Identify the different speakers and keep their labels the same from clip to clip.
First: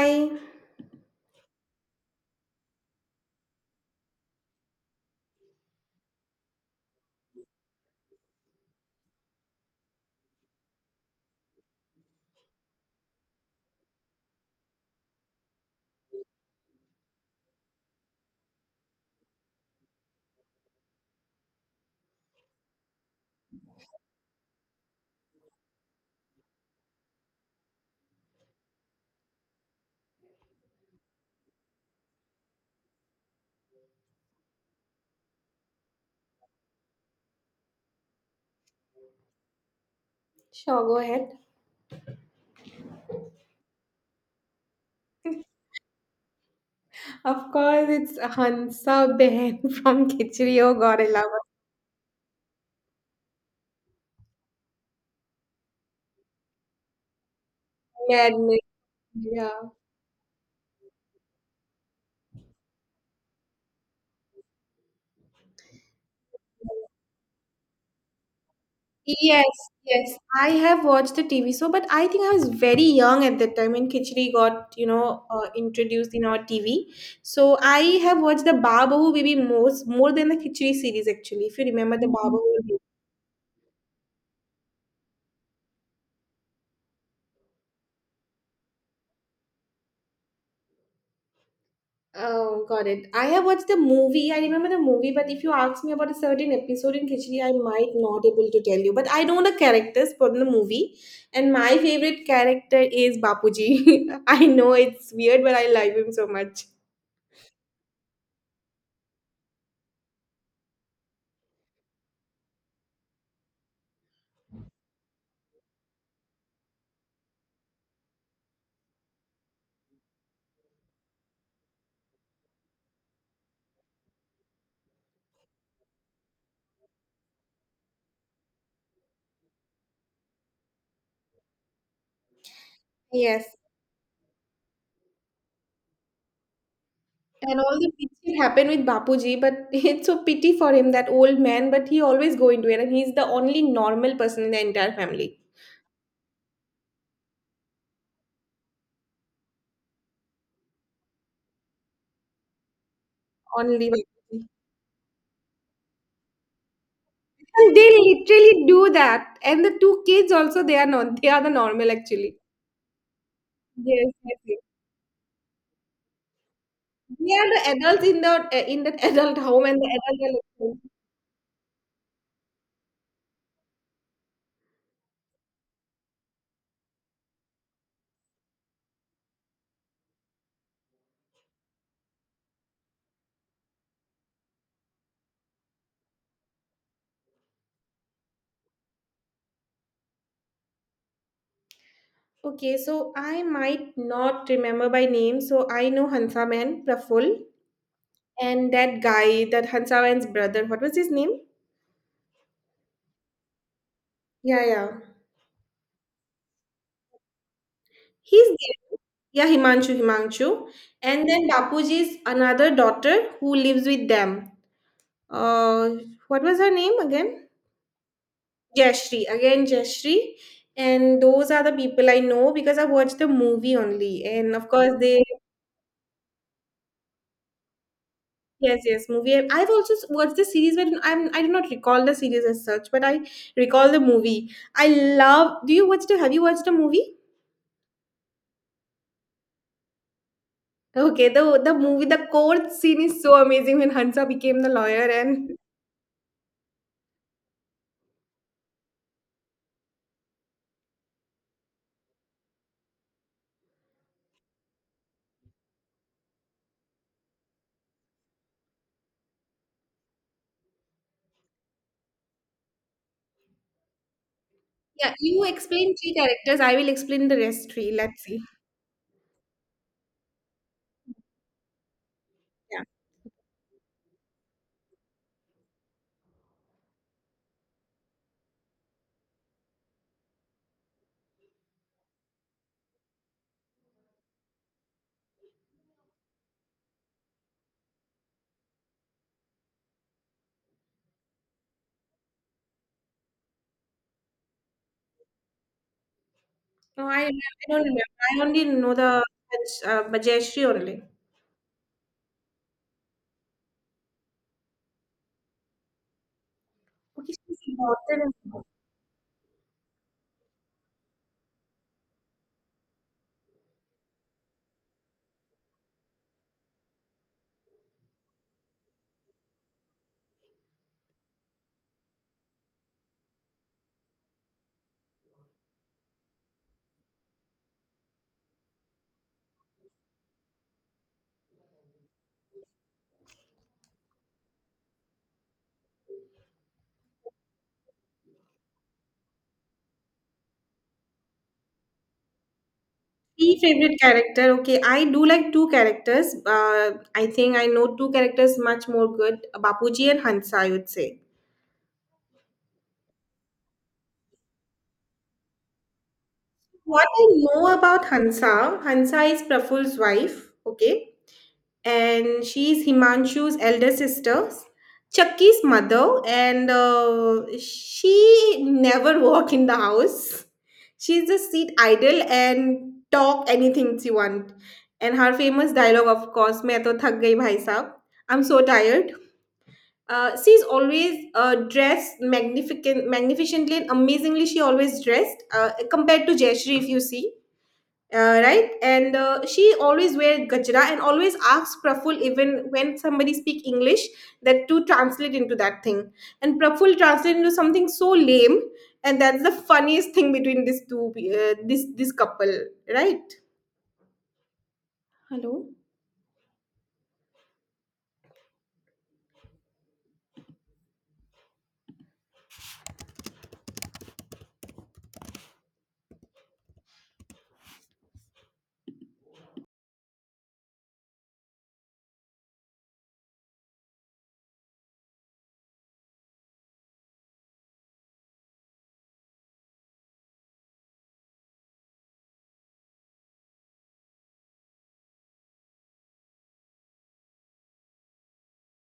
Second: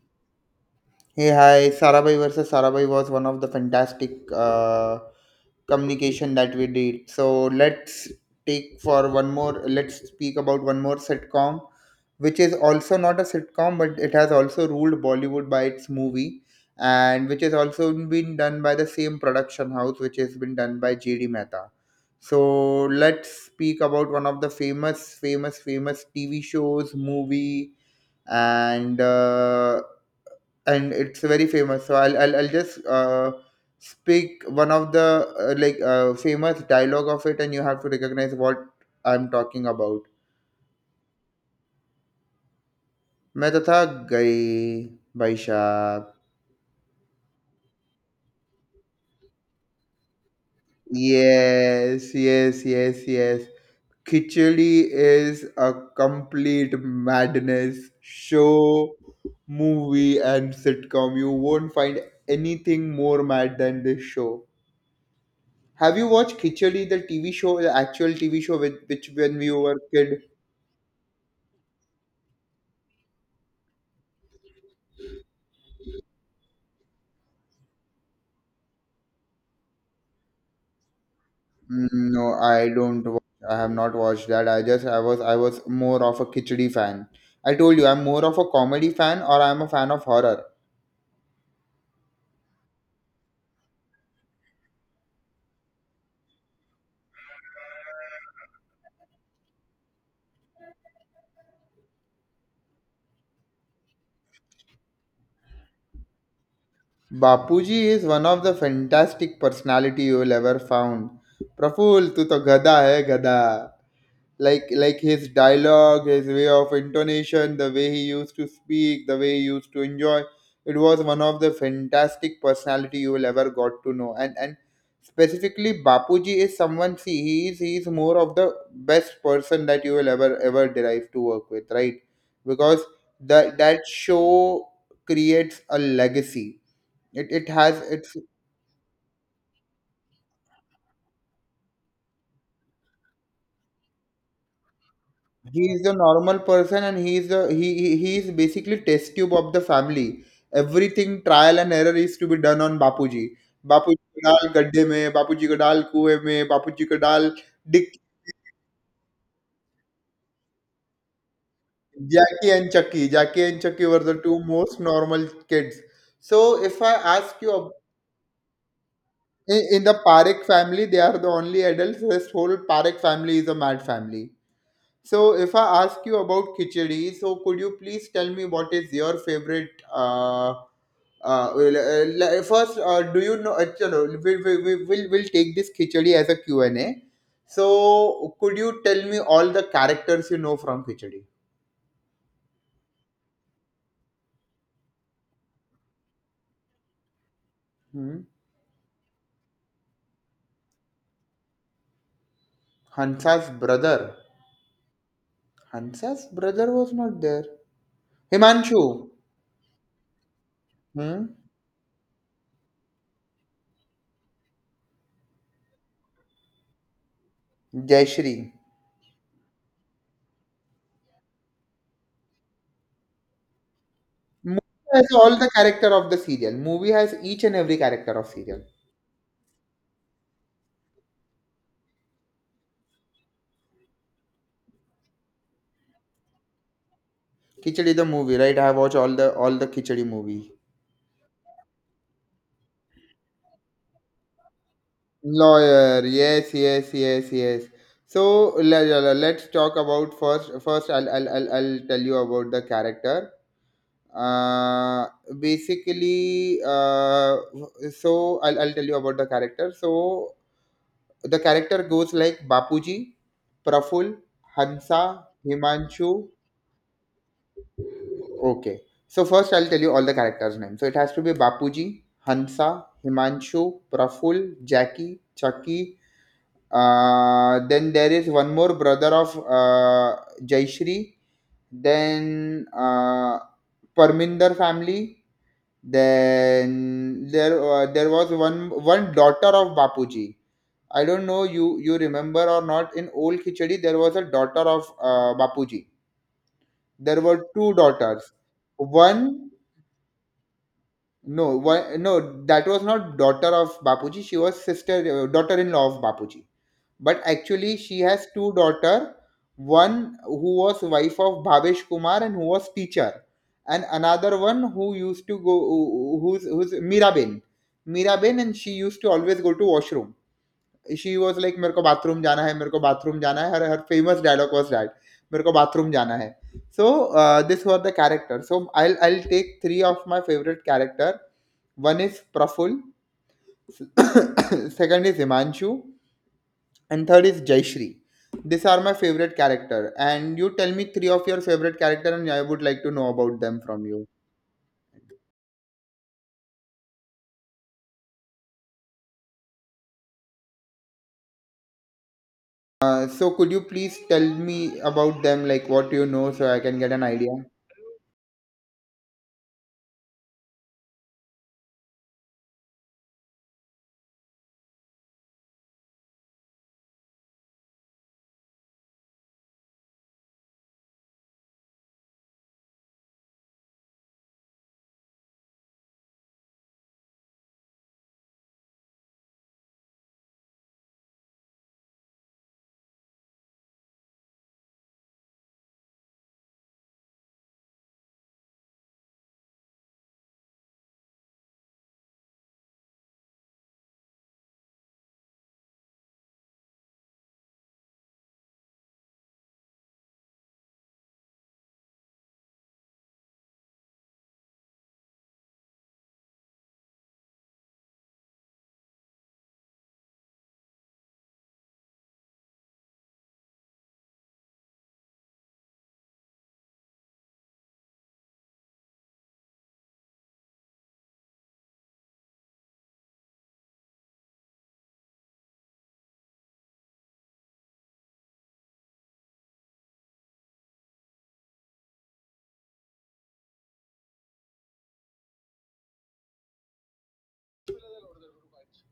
Speaker 1: Hi.
Speaker 2: Hey, hi. Sarabhai versus Sarabhai was one of the fantastic communication that we did. So let's take for one more. Let's speak about one more sitcom, which is also not a sitcom, but it has also ruled Bollywood by its movie, and which has also been done by the same production house, which has been done by J.D. Mehta. So let's speak about one of the famous, famous, famous TV shows, movie, and. Uh, and it's very famous. So I'll just speak one of the like famous dialogue of it, and you have to recognize what I'm talking about.
Speaker 1: Sure, go ahead.
Speaker 2: मैं तो थक गई भाई साहब.
Speaker 1: Of course, it's Hansa Ben from Kichrio Gorilla.
Speaker 2: Yes, yes, yes, yes. Khichdi is a complete madness
Speaker 1: Madness.
Speaker 2: show,
Speaker 1: Yeah.
Speaker 2: movie, and sitcom. You won't find anything more mad than this show. Have you watched Khichdi, the TV show, the actual TV show, with which when
Speaker 1: Yes,
Speaker 2: we were
Speaker 1: yes.
Speaker 2: kid?
Speaker 1: I have watched the TV show, but I think I was very young at that time when Khichdi got, introduced in our TV. So I have watched the Babahu Baby most more than the Khichdi series actually. If you remember the
Speaker 2: Mm,
Speaker 1: Mhm.
Speaker 2: no, I
Speaker 1: Babahu.
Speaker 2: don't. I have not watched that. I just I was more of a Khichdi fan. I told you I'm more of a comedy fan or I'm a fan of horror.
Speaker 1: Oh, got it. I have watched the movie. I remember the movie, but if you ask me about a certain episode in Khichdi, I might not able to tell you. But I know the characters from the movie, and my favorite character is Bapuji. I know it's weird, but I love him so much.
Speaker 2: Bapuji is one of the fantastic personality you will ever found. Praful, tu to gada hai gada. Like his dialogue, his way of intonation, the way he used to speak, the way he used to enjoy, it was one of the fantastic personality you will ever got to know. And specifically, Bapuji is someone, see, he is more of the best person that you will ever ever derive to work with, right? Because
Speaker 1: Yes.
Speaker 2: that show creates a legacy. It
Speaker 1: And all
Speaker 2: has
Speaker 1: the
Speaker 2: its.
Speaker 1: things happened with Bapuji, but it's so pity for him, that old man, but he always go into it, and he's the only normal person in the entire family.
Speaker 2: He is a normal person and he is a, he is basically test tube of the family. Everything trial and error is to be done on Bapuji.
Speaker 1: Only
Speaker 2: Bapuji को
Speaker 1: Bapuji.
Speaker 2: dal गड्ढे में, Bapuji को dal कुएं में, Bapuji को dal.
Speaker 1: And they
Speaker 2: Dick,
Speaker 1: literally do that. And the two kids also, they are not, they are the normal actually.
Speaker 2: Jackie and Chucky. Jackie and Chucky were
Speaker 1: Yes,
Speaker 2: the
Speaker 1: yes,
Speaker 2: two
Speaker 1: yes.
Speaker 2: most normal kids. So if I
Speaker 1: We
Speaker 2: ask
Speaker 1: are
Speaker 2: you,
Speaker 1: the adults in the in that adult
Speaker 2: in,
Speaker 1: home and
Speaker 2: in the
Speaker 1: the adult
Speaker 2: Parekh
Speaker 1: are
Speaker 2: family,
Speaker 1: listening.
Speaker 2: they are the only adults. This whole Parekh family is a mad family. So, if I ask you about khichdi, so could you please tell me what is your favorite? Well, first, do you know? Chalo, we'll take this khichdi as a Q and a. So, could you tell me all the characters you know from khichdi?
Speaker 1: Okay, so I might not remember by name. So I know Hansa Man, Praful,
Speaker 2: Hmm?
Speaker 1: and that guy, that Hansa Man's brother. What was his name?
Speaker 2: Hansa's brother.
Speaker 1: Yeah, yeah.
Speaker 2: Hansa's brother was not there.
Speaker 1: He's there.
Speaker 2: Himanshu.
Speaker 1: Yeah, Himanshu, Himanshu. And
Speaker 2: Hmm?
Speaker 1: then Bapuji's another daughter who lives with them. Uh, what was her name again?
Speaker 2: Jayashree.
Speaker 1: Jashri. Again, Jashri. And those are the people I know because I watched the movie only. And
Speaker 2: Movie
Speaker 1: of course,
Speaker 2: has
Speaker 1: they.
Speaker 2: all the character of the serial. Movie has each and every character of serial.
Speaker 1: Yes, yes, movie. I've also watched the series, but I do not recall the series as such, but I recall the movie. I love. Do you watch the? Have you watched the movie?
Speaker 2: Khichdi the movie, right? I have watched all the Khichdi movie.
Speaker 1: Okay, the movie, the court scene is so amazing when Hansa became the lawyer, and
Speaker 2: Lawyer, yes, yes, yes, yes. So let's talk about first. First, I'll tell you about the character. Uh, Basically, so I'll tell you about the character. So the character goes like Bapuji, Praful,
Speaker 1: yeah,
Speaker 2: Hansa,
Speaker 1: you explain
Speaker 2: Himanshu.
Speaker 1: three characters. I will explain the rest three. Let's see.
Speaker 2: Okay. So first I'll tell you all the characters' names. So it has to be Bapuji,
Speaker 1: Yeah.
Speaker 2: Hansa, Himanshu, Praful, Jackie, Chucky. Then there is one more brother of Jaishri. Then Parminder family. Then there was one daughter of Bapuji. I don't know you remember or not. In old Khichdi there was a daughter of Bapuji.
Speaker 1: No,
Speaker 2: There
Speaker 1: I
Speaker 2: were two
Speaker 1: don't remember.
Speaker 2: daughters.
Speaker 1: I only know the
Speaker 2: One.
Speaker 1: Jayashree only.
Speaker 2: No, why, no, that was not daughter of Bapuji. She was sister, daughter-in-law of Bapuji. But
Speaker 1: Okay, she's
Speaker 2: actually, she has
Speaker 1: important.
Speaker 2: two daughter. One who was wife of Bhavesh Kumar and who was teacher, and another one who used to go, who's Miraben, and she used to always go to washroom. She was like मेरे को bathroom जाना है, मेरे को bathroom जाना है, हर हर फेमस डायलॉग वाज़ दैट मेरे को बाथरूम जाना है। So this was the character so I will take 3 of my favourite character, 1 is Praful, 2nd is Himanshu and 3rd is Jayshree. These are my favorite character and you tell me 3 of your favorite character and I would like to know about
Speaker 1: Three
Speaker 2: them from
Speaker 1: favorite
Speaker 2: you.
Speaker 1: character. Okay, I do like two characters. I think I know two characters much more good. Bapuji and Hansa, I would say.
Speaker 2: So could you please tell me about them like what you know so I can get an
Speaker 1: What I
Speaker 2: idea?
Speaker 1: know about Hansa, Hansa is Praful's wife, okay, and she is Himanshu's elder sister, Chucky's mother, and she never walk in the house. She's just sit idle and talk anything she want. And her famous dialogue, of course, "मैं तो थक गई भाई साहब." I'm so tired. She's always dressed magnificent, magnificently and amazingly. She always dressed compared to Jayashree, if you see, right? And she always wear gajra and always asks Praful even when somebody speak English that to translate into that thing. And Praful translate into something so lame, and that's the funniest thing between these two, this couple, right? Hello.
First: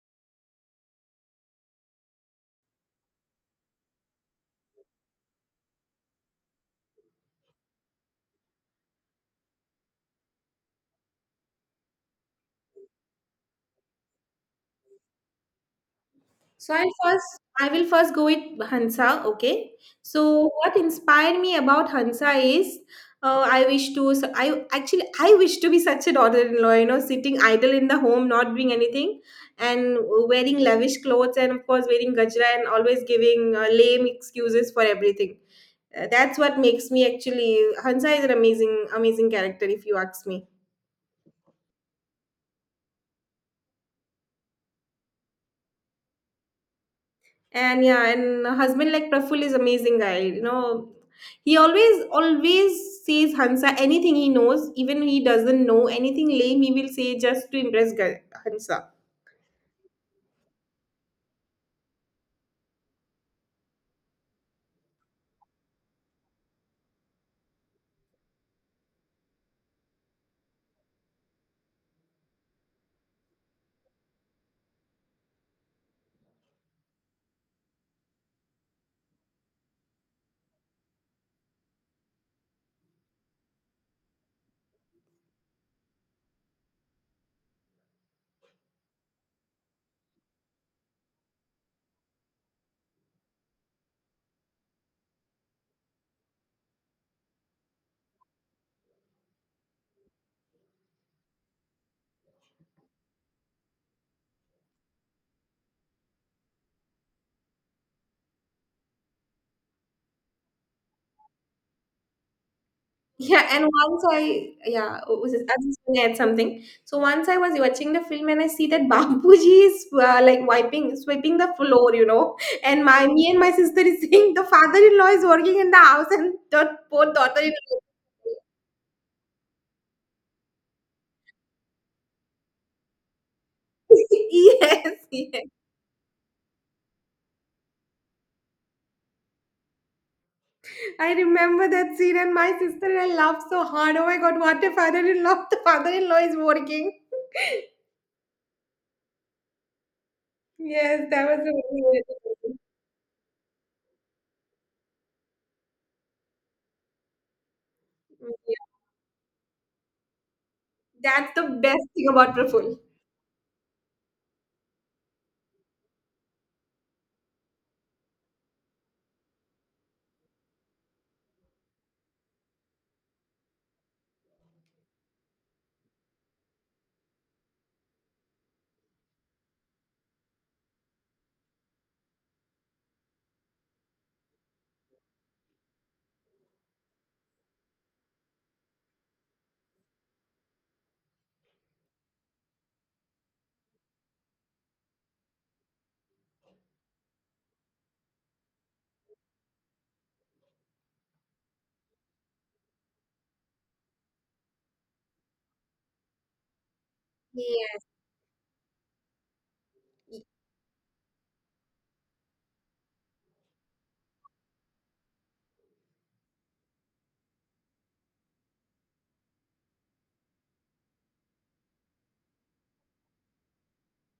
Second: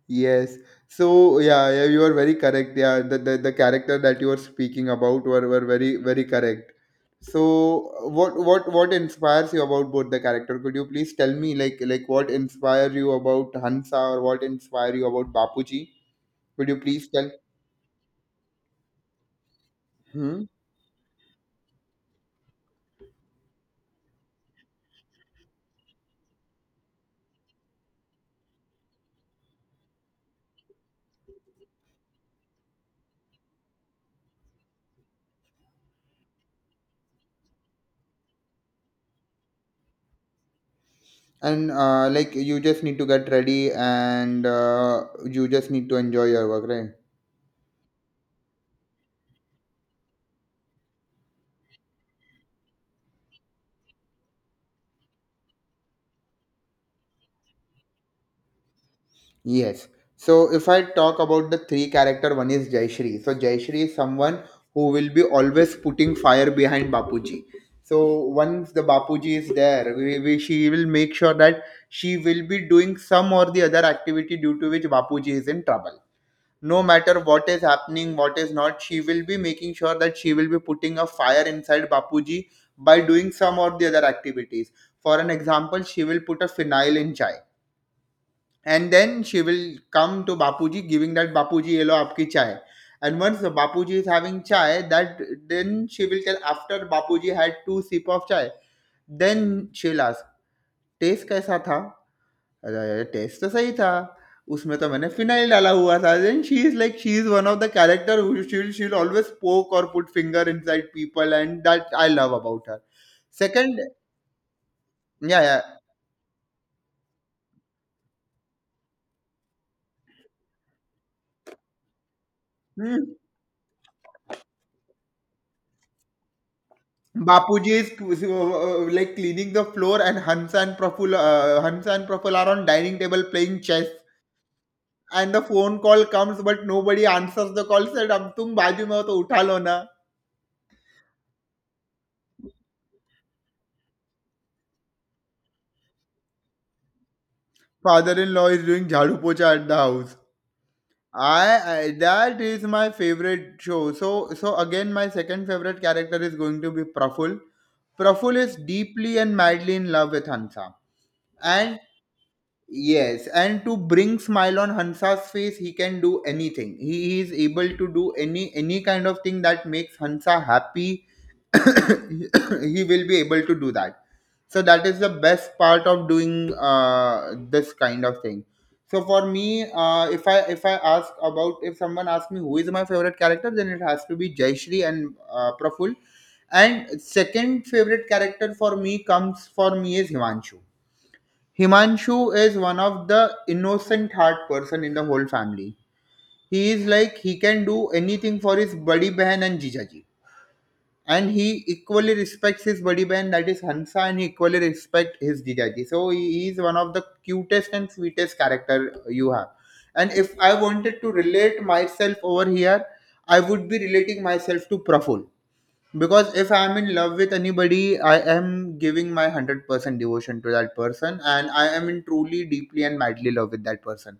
Speaker 2: Yes. So yeah, yeah, you are very correct. Yeah, the character that you are speaking about were very very correct. So what inspires you about both the character? Could you please tell me like what inspire you about Hansa or what inspire you about Bapuji? Could
Speaker 1: So
Speaker 2: you
Speaker 1: I'll
Speaker 2: please
Speaker 1: first
Speaker 2: tell?
Speaker 1: I will first go with Hansa, okay?
Speaker 2: Hmm?
Speaker 1: So what inspired me about Hansa is I wish to so I actually I wish to be such a daughter-in-law, you know, sitting idle in the home, not doing anything, and wearing lavish clothes, and of course wearing gajra, and always giving lame excuses for everything. That's what makes me actually Hansa is an amazing amazing character, if you ask me.
Speaker 2: And like you just need to get ready and you just need to enjoy your work, right?
Speaker 1: And yeah, and husband like Praful is amazing guy, you know, he always always says Hansa anything he knows, even he doesn't know anything lame he will say just to impress Hansa.
Speaker 2: Yes. So if I talk about the three character, one is Jayashree. So Jayashree is someone who will be always putting fire behind Bapuji. So once the Bapuji is there, she will make sure that she will be doing some or the other activity due to which Bapuji is in trouble. No matter what is happening, what is not, she will be making sure that she will be putting a fire inside Bapuji by doing some or the other activities. For an example, she will put a phenyl in chai. And then she will come to Bapuji, giving that Bapuji yellow aapki chai. And once the Bapuji is having chai, that then she will tell after Bapuji had two sip of chai, then she'll ask, taste कैसा था? अरे test तो सही था। उसमें तो मैंने phenyl डाला हुआ था। Then she is like she is one of the character who she'll always poke or put finger inside people and that I love about her.
Speaker 1: Yeah, and
Speaker 2: Second,
Speaker 1: once I yeah, oh, was
Speaker 2: yeah,
Speaker 1: I just
Speaker 2: yeah.
Speaker 1: want to add something. So once I was watching the film and I see that Babuji is like wiping sweeping the floor, you know, and
Speaker 2: Hmm.
Speaker 1: my me and my sister is saying the father-in-law is working in the house and the poor
Speaker 2: Bapuji
Speaker 1: daughter-in-law.
Speaker 2: is like cleaning the floor, and Hansa and Praful are on dining table playing chess.
Speaker 1: Yes,
Speaker 2: And the
Speaker 1: yes.
Speaker 2: phone call comes, but nobody answers the call. Said, "अब तुम बाजू में हो तो उठा lo na."
Speaker 1: I remember that scene, and my sister and I laughed so hard. Oh my god, what a father-in-law! The father-in-law is working.
Speaker 2: Father-in-law is doing jhadu pocha at the house.
Speaker 1: Yes, that was a
Speaker 2: I,
Speaker 1: really
Speaker 2: that
Speaker 1: good-.
Speaker 2: is my favorite show. So again, my second favorite character is going to be Praful. Praful is deeply and madly in love with Hansa.
Speaker 1: That's the
Speaker 2: And.
Speaker 1: best thing about Praful.
Speaker 2: Yes, and to bring smile on Hansa's face, he can do anything. He is able to do any kind of thing that makes Hansa happy. He will be able to do that. So that is the best part of doing this kind of thing. So for me, if I ask about if someone asks me who is my favorite character, then it has to be Jayshree and Praful. And second favorite character for me comes for me is Himanshu. Himanshu is one of the innocent heart person in the whole family. He is like he can do anything for his buddy behan and jijaji. And he equally respects his buddy behan that is Hansa and he equally respects his jijaji. So he is one of the cutest
Speaker 1: Yeah,
Speaker 2: and sweetest character you have. And if I wanted to relate myself over here, I would be relating myself to Praful, because if I'm in love with anybody, I am giving my 100% devotion to that person, and I am in truly deeply and madly love with that person.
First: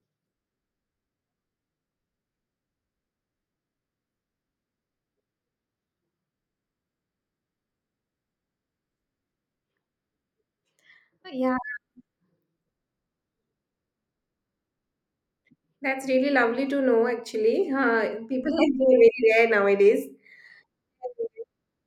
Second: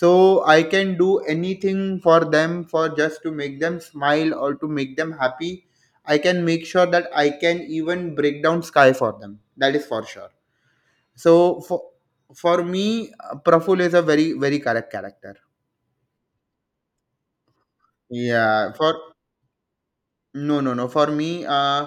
Speaker 2: So I can do anything for them, for just to make them smile or to make them happy. I can make sure that I can even break down sky for them, that is for sure. So
Speaker 1: yeah.
Speaker 2: for me, Praful is a very very correct character.
Speaker 1: That's really lovely to know. Actually, people like
Speaker 2: Yeah,
Speaker 1: you are
Speaker 2: for.
Speaker 1: very rare nowadays.
Speaker 2: No, no, no. For me, uh,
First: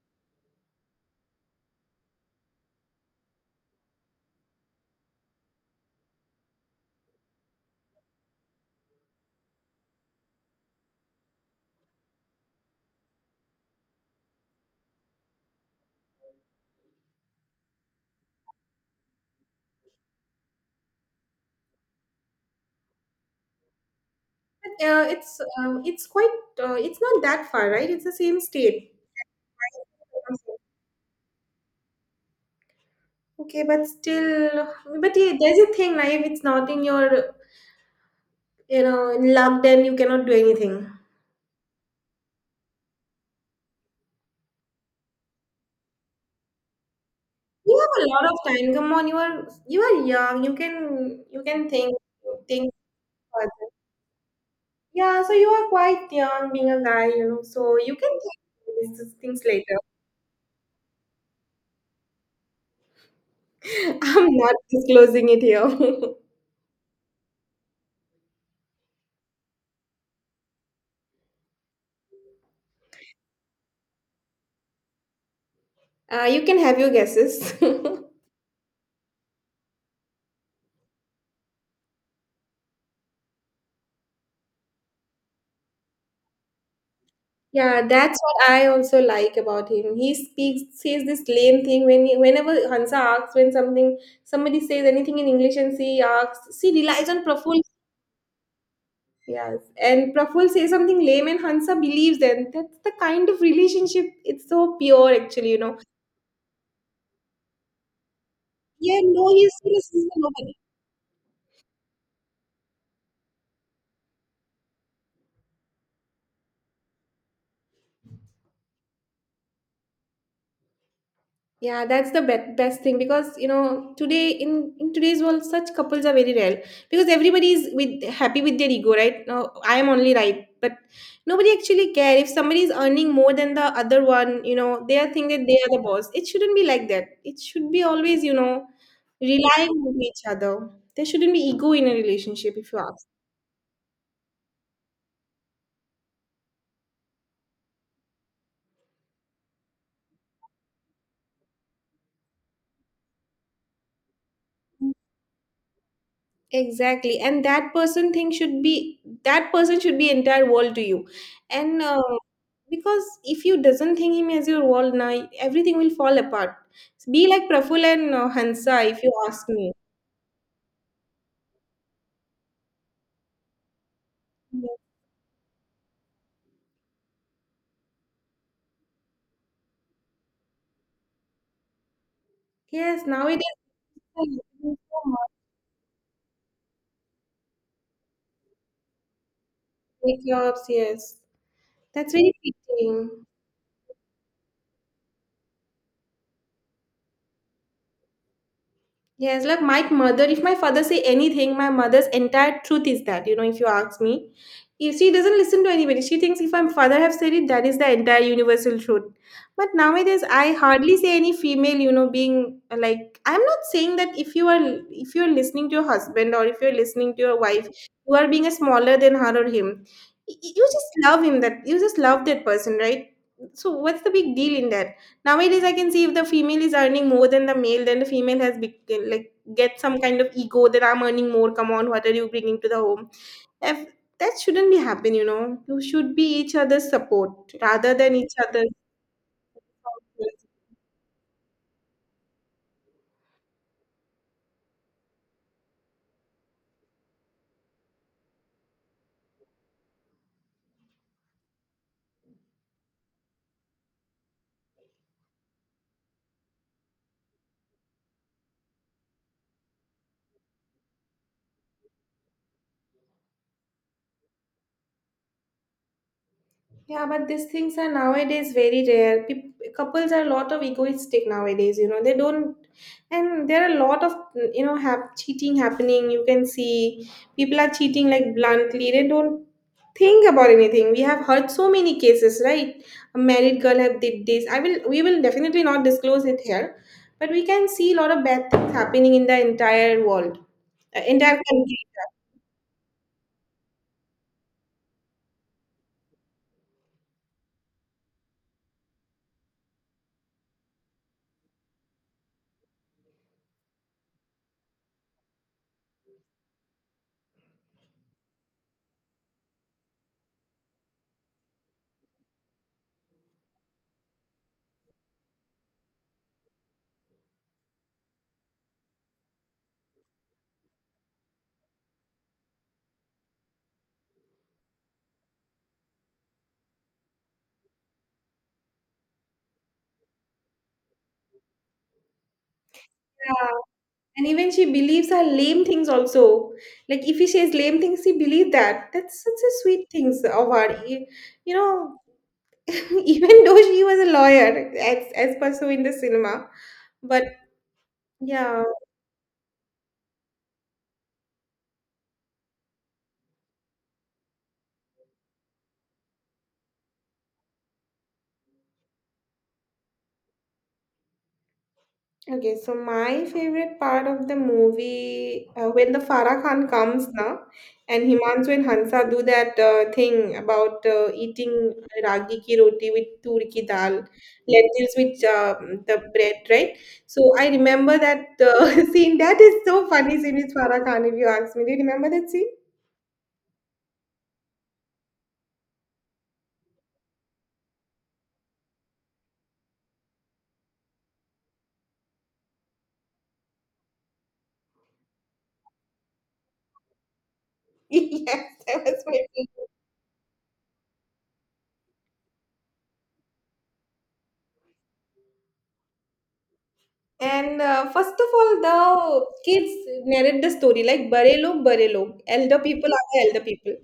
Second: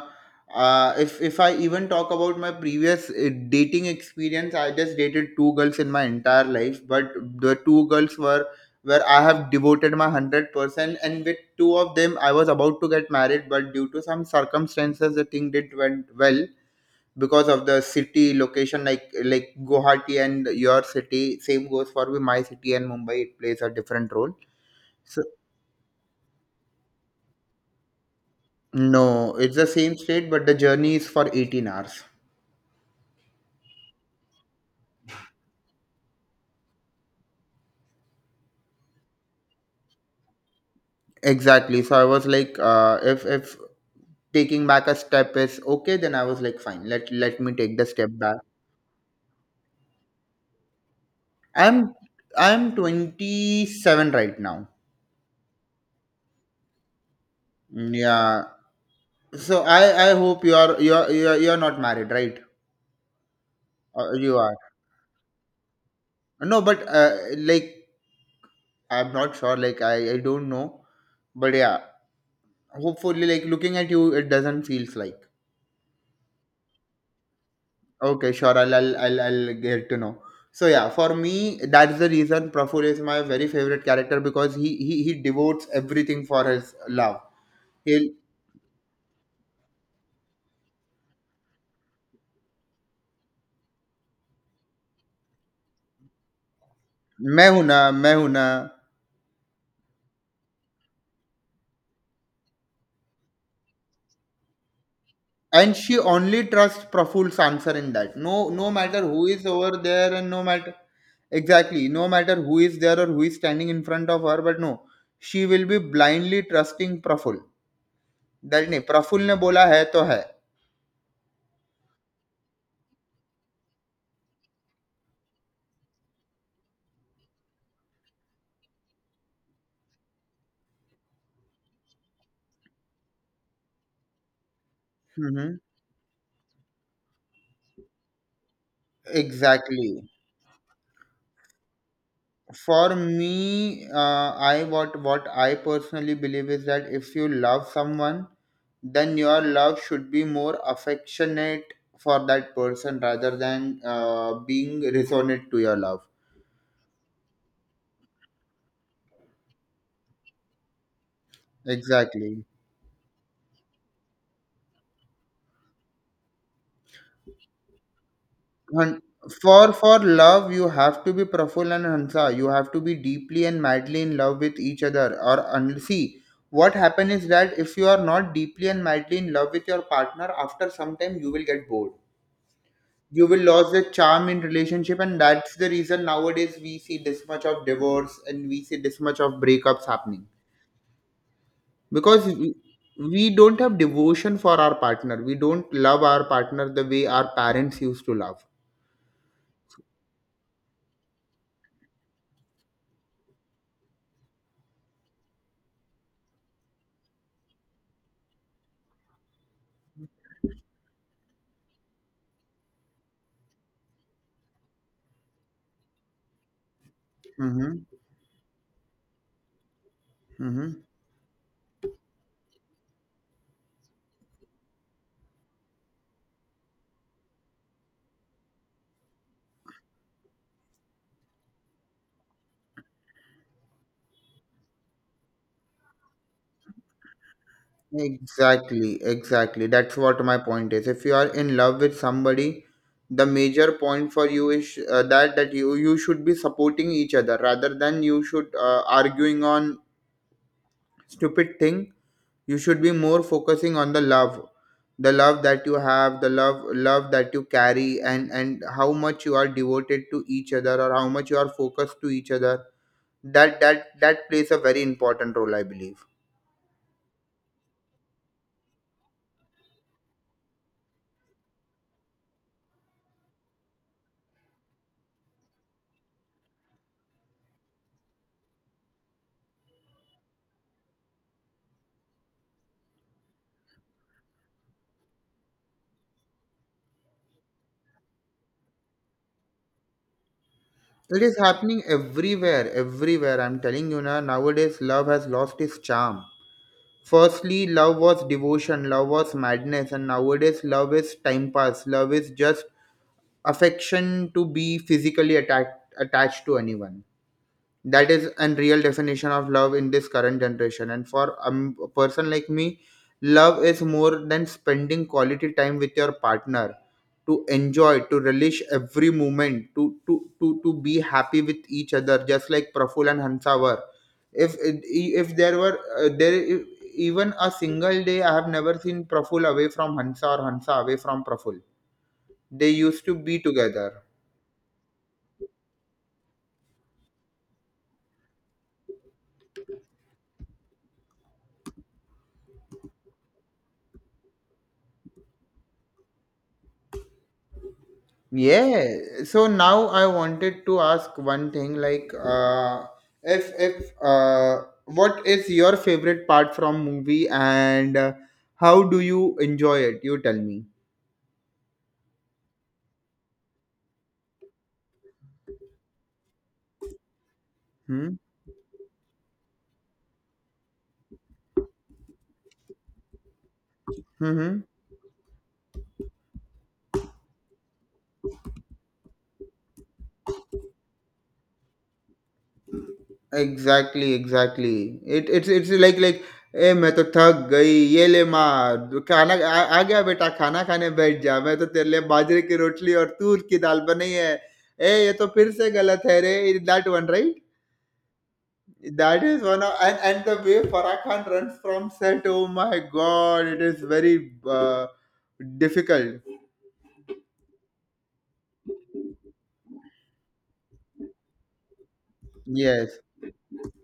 Speaker 2: uh, if I even talk about my previous dating experience, I just dated two girls in my entire life, but the two girls were where I have devoted my 100%, and with two of them, I was about to get married, but due to some circumstances, the thing did went well because of the city location, like Guwahati and your city. Same goes for my city and Mumbai. It plays a different role.
Speaker 1: But,
Speaker 2: So
Speaker 1: it's quite it's not that far, right? It's the same state.
Speaker 2: no, it's the same state, but the journey is for 18 hours.
Speaker 1: Okay, but still, but yeah, there's a thing like if it's not in your. You know, in lockdown you cannot do anything.
Speaker 2: Exactly. So I was like, if taking back a step is okay, then I was like, fine. Let me
Speaker 1: You
Speaker 2: take the
Speaker 1: have a
Speaker 2: step
Speaker 1: lot of
Speaker 2: back.
Speaker 1: time. Come on, you are young. You can
Speaker 2: I'm
Speaker 1: think
Speaker 2: I'm
Speaker 1: further.
Speaker 2: 27 right now.
Speaker 1: Yeah, so you are quite young, being a guy, you know. So
Speaker 2: Mm,
Speaker 1: you can
Speaker 2: yeah.
Speaker 1: think these things
Speaker 2: So
Speaker 1: later.
Speaker 2: I hope you are not married, right?
Speaker 1: I'm
Speaker 2: You
Speaker 1: not
Speaker 2: are.
Speaker 1: disclosing it here.
Speaker 2: No, but like I'm not sure. Like I don't know, but yeah. Hopefully, like looking at you, it doesn't feels like.
Speaker 1: You can have your guesses.
Speaker 2: Okay, sure. I'll get to know. So yeah, for me, that's the reason Praful is my very favorite character because he devotes everything for his love.
Speaker 1: Yeah,
Speaker 2: He'll,
Speaker 1: that's what I also like about him. He speaks, says this lame thing when he, whenever Hansa asks when something somebody says anything in English and she asks, she relies on
Speaker 2: मैं
Speaker 1: profound.
Speaker 2: हूं ना मैं हूं ना.
Speaker 1: Yes, and Praful says something lame, and Hansa believes them. That's the kind of relationship. It's so pure, actually. You
Speaker 2: And
Speaker 1: know.
Speaker 2: she only trusts Praful's answer in that. No, no
Speaker 1: Yeah,
Speaker 2: matter who
Speaker 1: no,
Speaker 2: is
Speaker 1: he's still
Speaker 2: over
Speaker 1: a
Speaker 2: there
Speaker 1: seasonal.
Speaker 2: and no matter, exactly, no matter who is there or who is standing in front of her, but no, she will be blindly trusting Praful. That नहीं प्रफुल ने बोला है तो है।
Speaker 1: Yeah, that's the best thing because you know today in today's world such couples are very rare because everybody is with happy with their ego, right? No, I am only right, but nobody actually care if somebody is earning more than the other one. You know, they are think that they
Speaker 2: hmm.
Speaker 1: are the boss. It shouldn't be like that. It should be always, you know, relying
Speaker 2: exactly.
Speaker 1: on each other. There shouldn't be ego in a relationship, if you
Speaker 2: For
Speaker 1: ask.
Speaker 2: me, I what I personally believe is that if you love someone, then your love should be more affectionate for that person rather than being resonant to your love.
Speaker 1: Exactly, and that person thing should be that person should be entire world to you, and.
Speaker 2: Exactly.
Speaker 1: Because if you doesn't think him as your wall now everything will fall apart, be like Praful and Hansa if
Speaker 2: And
Speaker 1: you ask me.
Speaker 2: for love you have to be Praful and Hansa. You have to be deeply and madly in love with each other. Or and see what happen is that if you are not deeply and madly in love with your partner, after some time you will get bored.
Speaker 1: Yes,
Speaker 2: You will
Speaker 1: nowadays
Speaker 2: lose the
Speaker 1: uh,
Speaker 2: charm in relationship,
Speaker 1: so
Speaker 2: and
Speaker 1: much
Speaker 2: that's the reason nowadays we see this much of divorce and we see this much of breakups happening,
Speaker 1: breakups, yes, that's
Speaker 2: because
Speaker 1: very
Speaker 2: we,
Speaker 1: fitting.
Speaker 2: we don't have devotion for our partner. We don't love our partner the way our parents used to love.
Speaker 1: Yes, like my mother, if my father say anything, my mother's entire truth is that, you know, if you ask me. If she doesn't listen to anybody, she thinks if my father have said it, that is the entire universal truth. But nowadays I hardly see any female, you know, being like I'm not saying that if you are if you're listening to your husband or if you're listening to your wife,
Speaker 2: Mm-hmm.
Speaker 1: you are being a smaller than her or him. You
Speaker 2: Mm-hmm.
Speaker 1: just love him that you just love that person, right? So what's the big deal in that? Nowadays I can see if the female is earning more than the male then the female has like get some kind of ego that I'm earning more, come on, what are you bringing to the home if, that shouldn't be happen, you know, you should be each other's support rather than each
Speaker 2: Exactly, exactly. That's what my
Speaker 1: other's.
Speaker 2: point is. If you are in love with somebody, the major point for you is that you should be supporting each other rather than you should arguing on stupid thing. You should be more focusing on the love, the love that you have, the love that you carry, and how much you are devoted to each other or how much you are focused to each other. That plays a very important role, I believe.
Speaker 1: Yeah, but these things are nowadays very rare. Peop Couples are a lot of egoistic nowadays, you know. They don't, and there are a lot of, you know, hap cheating happening. You can see people are cheating like bluntly. They don't think about anything. We have heard so many cases, right? A married girl have did this. I will, we will definitely not disclose it here, but we can see a lot of bad things happening in the entire world,
Speaker 2: It is
Speaker 1: entire country.
Speaker 2: happening everywhere, everywhere, I'm telling you. Nowadays love has lost its charm. Firstly love was devotion, love was madness, and nowadays love is time pass, love is just affection, to be physically attached to anyone. That is a real definition of love in this current generation, and for a person like me, love is more than spending quality time with your partner, to enjoy, to relish every moment, to be happy with each other, just like Praful and Hansa were. If there were even a single day I have never seen Praful away from Hansa or Hansa away from Praful. They used to be
Speaker 1: Yeah.
Speaker 2: together.
Speaker 1: And even she believes her lame things also. Like if he says lame things, she believes that. That's such a sweet things of her. You know, even though she was a lawyer, as per so in the cinema, but yeah.
Speaker 2: Yeah. So now I wanted to ask one thing, like, if what is your favorite part from movie, and how do you enjoy it? You tell me.
Speaker 1: Okay, so my favorite part of the movie when the Farah Khan comes now, and
Speaker 2: Hmm.
Speaker 1: Himanshu and Hansa do that thing about eating ragi ki roti with tur ki dal,
Speaker 2: Hmm.
Speaker 1: lentils with the bread, right? So I remember that scene. That is so funny scene with Farah Khan. If you ask me, do you remember that scene?
Speaker 2: Exactly. Exactly. It's like. ए मैं तो थक गई ये ले माँ दो- खाना आ, आ गया बेटा खाना खाने बैठ जा मैं तो तेरे लिए बाजरे की रोटली और तूर की दाल बनी है। ए ये तो फिर से गलत है रे that one.
Speaker 1: Yes, that was my
Speaker 2: That is one
Speaker 1: favorite.
Speaker 2: of, and the way Farah Khan runs from set. Oh my God, it is very difficult.
Speaker 1: And first of all, the kids narrate the story like Barelo, Barelo. Elder people
Speaker 2: Yes,
Speaker 1: are the elder people.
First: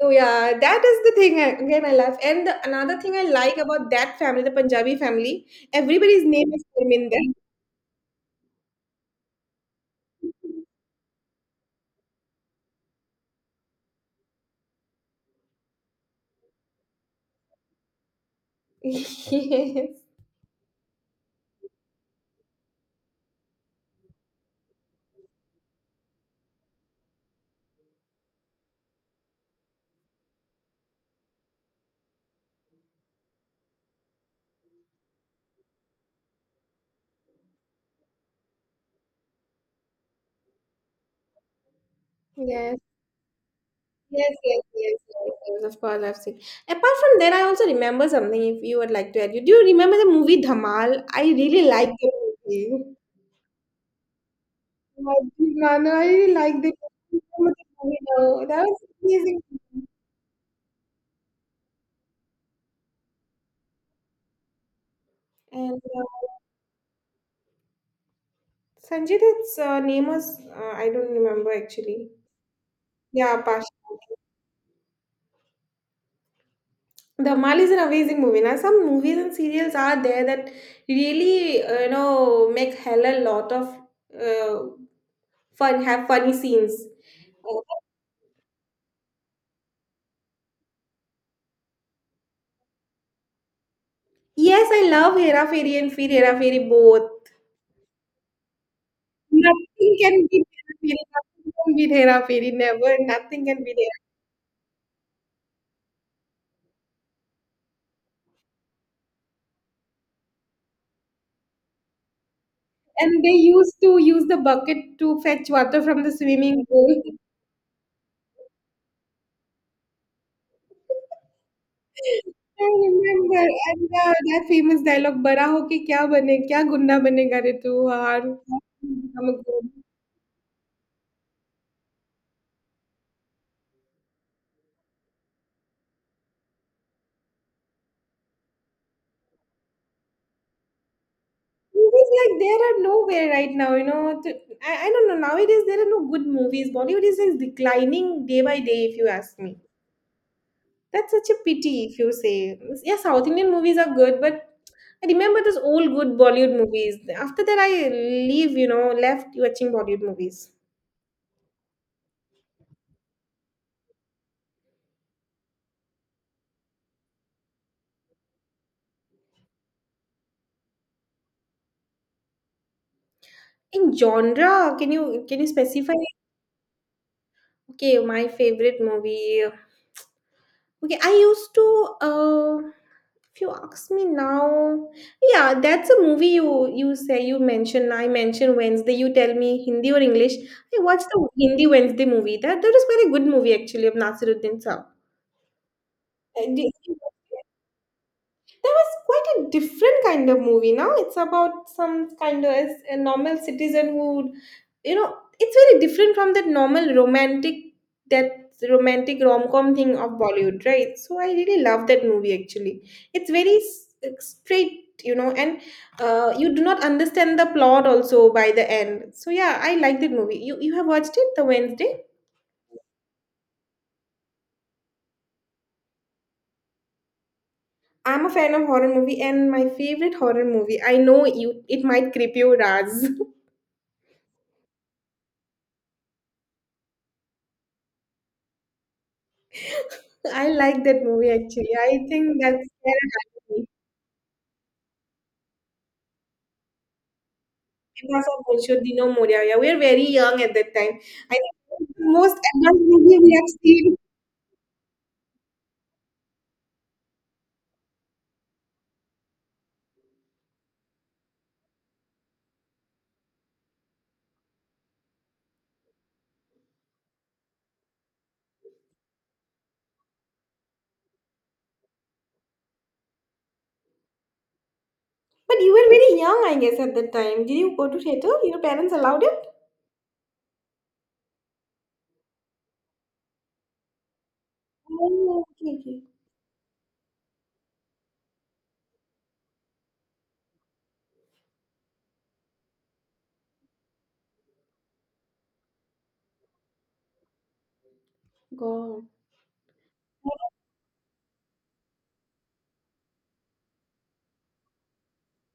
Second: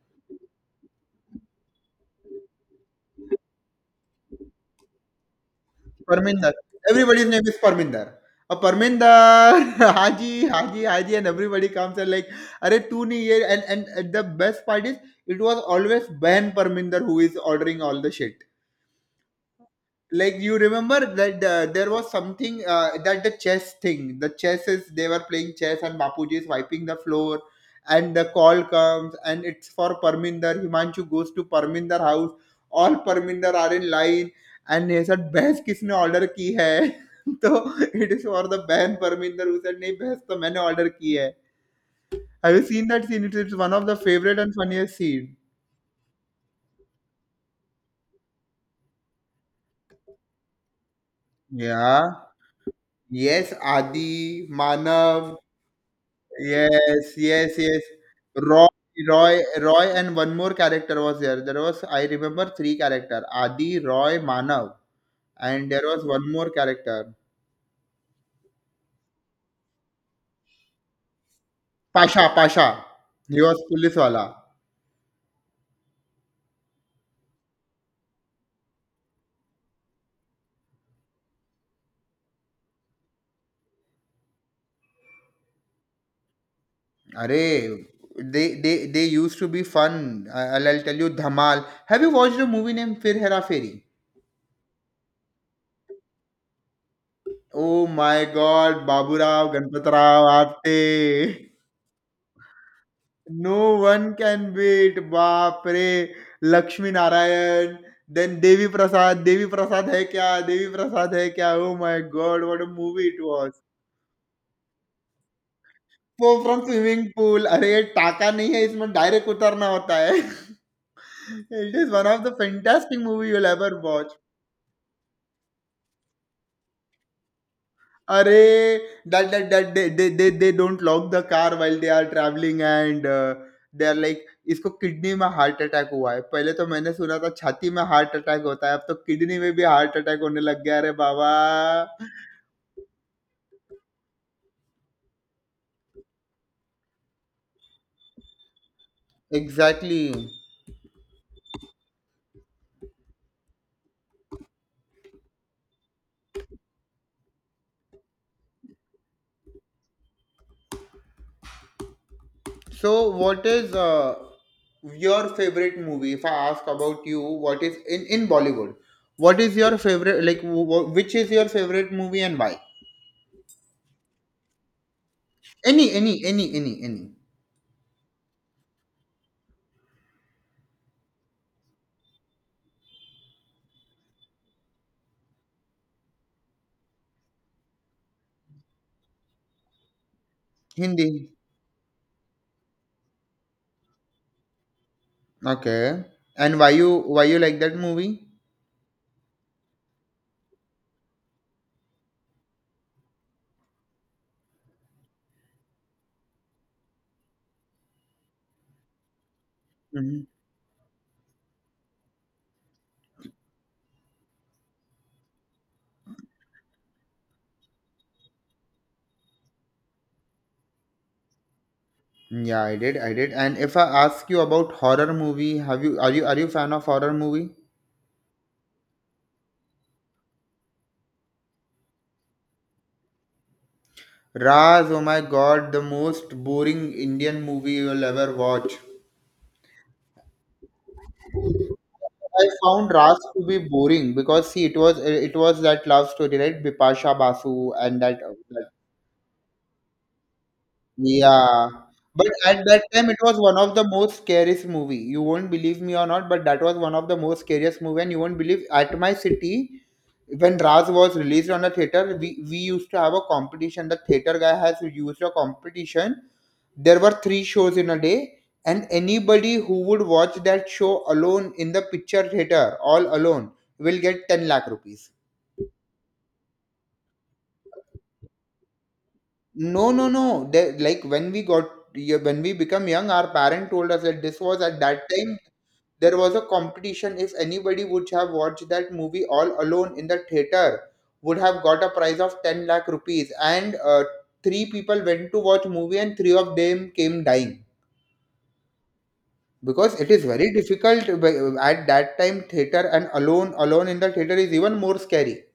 Speaker 1: So yeah, that is the thing again I love. And the, another thing I like about that family, the Punjabi family, everybody's name
Speaker 2: Parminder.
Speaker 1: is
Speaker 2: Everybody's
Speaker 1: Parminder.
Speaker 2: name is Parminder. A Parminder, Haji, Haji, Haji, and everybody comes and like, "Arey tu nahi ye?" And the best part is, it was always Ben Parminder who is ordering all the shit.
Speaker 1: Yes.
Speaker 2: Like, you remember that there was something, that the chess thing, the chess is they were playing chess, and Bapuji is wiping the floor, and the call comes, and it's for Parminder. Himanshu goes to Parminder house. All Parminder are in line, and he said बहस किसने order की है। तो it is for the बहन Parminder, who said नहीं बहस तो मैंने order की है। Have you
Speaker 1: Yes.
Speaker 2: seen that scene? It's one of the
Speaker 1: Yes,
Speaker 2: favorite and
Speaker 1: yes,
Speaker 2: funniest
Speaker 1: yes, yes,
Speaker 2: scene.
Speaker 1: yes, of course I've seen. Apart from that, I also remember something if you would like to add. Do you remember the movie Dhamal? I really like
Speaker 2: Yeah.
Speaker 1: the movie.
Speaker 2: Yes, Adi,
Speaker 1: I
Speaker 2: Manav.
Speaker 1: did, man. I really liked it. Thank
Speaker 2: Yes,
Speaker 1: you so much
Speaker 2: yes,
Speaker 1: for
Speaker 2: yes.
Speaker 1: coming out. That
Speaker 2: Roy,
Speaker 1: was
Speaker 2: Roy,
Speaker 1: amazing.
Speaker 2: Roy, and one more character was there. There was, I remember, three character: Adi, Roy, Manav, and
Speaker 1: And
Speaker 2: there was one more character.
Speaker 1: Sanjita's name was, I don't remember actually.
Speaker 2: Pasha, Pasha. He
Speaker 1: Yeah,
Speaker 2: was
Speaker 1: Pasha.
Speaker 2: police wala.
Speaker 1: The Mal is an amazing movie. Now, some movies and serials are there that really, you know, make hell a lot of uh, fun, have funny scenes. Uh,
Speaker 2: Arey, they used to be fun. I'll tell you, Dhamal. Have you watched a movie named Fir Hera Feri?
Speaker 1: yes, I love Hera Fairy and Fear Hera Fairy both.
Speaker 2: Oh my God, Baburao,
Speaker 1: Nothing
Speaker 2: Ganpatarao,
Speaker 1: can beat Hera Fairy.
Speaker 2: Aapte.
Speaker 1: Nothing can beat Hera Fairy. Never. Nothing
Speaker 2: no
Speaker 1: can beat.
Speaker 2: One can beat बाप रे! Lakshmi Narayan, then Devi Prasad है क्या? देवी प्रसाद है क्या? Oh my god! What a movie it
Speaker 1: And they
Speaker 2: was!
Speaker 1: used to use the bucket to fetch water from the
Speaker 2: वो from
Speaker 1: swimming pool.
Speaker 2: Swimming pool अरे ये टाका नहीं है इसमें डायरेक्ट उतरना होता है। It is one of the
Speaker 1: I
Speaker 2: fantastic movie you
Speaker 1: remember,
Speaker 2: will ever
Speaker 1: and
Speaker 2: watch.
Speaker 1: that famous dialogue, "बड़ा होके क्या बने, क्या गुंडा बनेगा रे तू, हार
Speaker 2: अरे dot
Speaker 1: become a
Speaker 2: dot dot
Speaker 1: good."
Speaker 2: दे दे दे दे don't lock the car while they are travelling, and they are like इसको किडनी में हार्ट अटैक हुआ है पहले तो मैंने सुना था छाती में हार्ट अटैक होता है अब तो किडनी में भी हार्ट अटैक होने लग गया है अरे बाबा।
Speaker 1: Movies like there are nowhere right now. I don't know. Nowadays there are no good movies. Bollywood is like declining day by day, if you ask me.
Speaker 2: Exactly.
Speaker 1: That's such a pity if you say. Yeah, South Indian movies are good, but I remember those old good Bollywood movies. After that, I left watching Bollywood movies.
Speaker 2: So what is your favorite movie, if I ask about you? What is in Bollywood, what is your favorite? Like, which is your favorite movie, and why?
Speaker 1: In genre, can you
Speaker 2: Any,
Speaker 1: specify?
Speaker 2: any, any, any, any.
Speaker 1: Okay, my favorite movie. Okay, I used to. If you ask me now, yeah, that's a movie you say you mention. I mention Wednesday. You tell me Hindi or English. I watched
Speaker 2: Hindi.
Speaker 1: the Hindi Wednesday movie. That is very good movie actually of Nasiruddin Saab.
Speaker 2: Okay.
Speaker 1: And
Speaker 2: And why
Speaker 1: do-
Speaker 2: you why you like that movie?
Speaker 1: That was quite a different kind of movie. Now it's about some kind of as a normal citizen who, would- you know, It's very different from that normal romantic that romantic rom com thing of
Speaker 2: Hmm.
Speaker 1: Bollywood, right? So I really love that movie. Actually, it's very straight and you do not understand the plot also by the end. So yeah, I like that movie. You have watched it the Wednesday?
Speaker 2: Yeah, I did. I did. And if I ask you about horror movie, have you are you are you fan of horror movie?
Speaker 1: I'm a fan of horror movie, and my favorite horror movie. I know you. It might creep you, Raz.
Speaker 2: Raz, oh my God, the most boring Indian movie you'll ever watch.
Speaker 1: I like that movie actually. I think
Speaker 2: I
Speaker 1: that's
Speaker 2: found
Speaker 1: where it
Speaker 2: Raz to be
Speaker 1: happened.
Speaker 2: boring because, see, it was that love story, right? Bipasha Basu and
Speaker 1: It
Speaker 2: that.
Speaker 1: was a Bolshodino Moria. Yeah, we were very young at that time. I think
Speaker 2: Yeah.
Speaker 1: it's the
Speaker 2: But
Speaker 1: most
Speaker 2: at
Speaker 1: advanced
Speaker 2: that time, it
Speaker 1: movie we
Speaker 2: was
Speaker 1: have
Speaker 2: one of the
Speaker 1: seen.
Speaker 2: most scariest movie. You won't believe me or not, but that was one of the most scariest movie. And you won't believe, at my city, when Raz was released on the theater, we used to have a competition. The theater guy has used a competition. There were three shows in a day, and anybody who would watch that show alone in the picture theater, all alone, will get 10 lakh rupees.
Speaker 1: But you were very young, I guess, at that time. Did you go to theater? Your parents allowed it?
Speaker 2: No, no, no. They, like, when we got, yeah, when we become young, our parent told us that this was at that time
Speaker 1: Oh, okay, okay.
Speaker 2: there was a competition. If anybody would have watched that movie all alone in the theater, would have got a prize of 10 lakh rupees. And three people went to watch movie, and three of them came dying,
Speaker 1: God.
Speaker 2: because it is very difficult at that time theater, and alone alone in the theater is even more scary.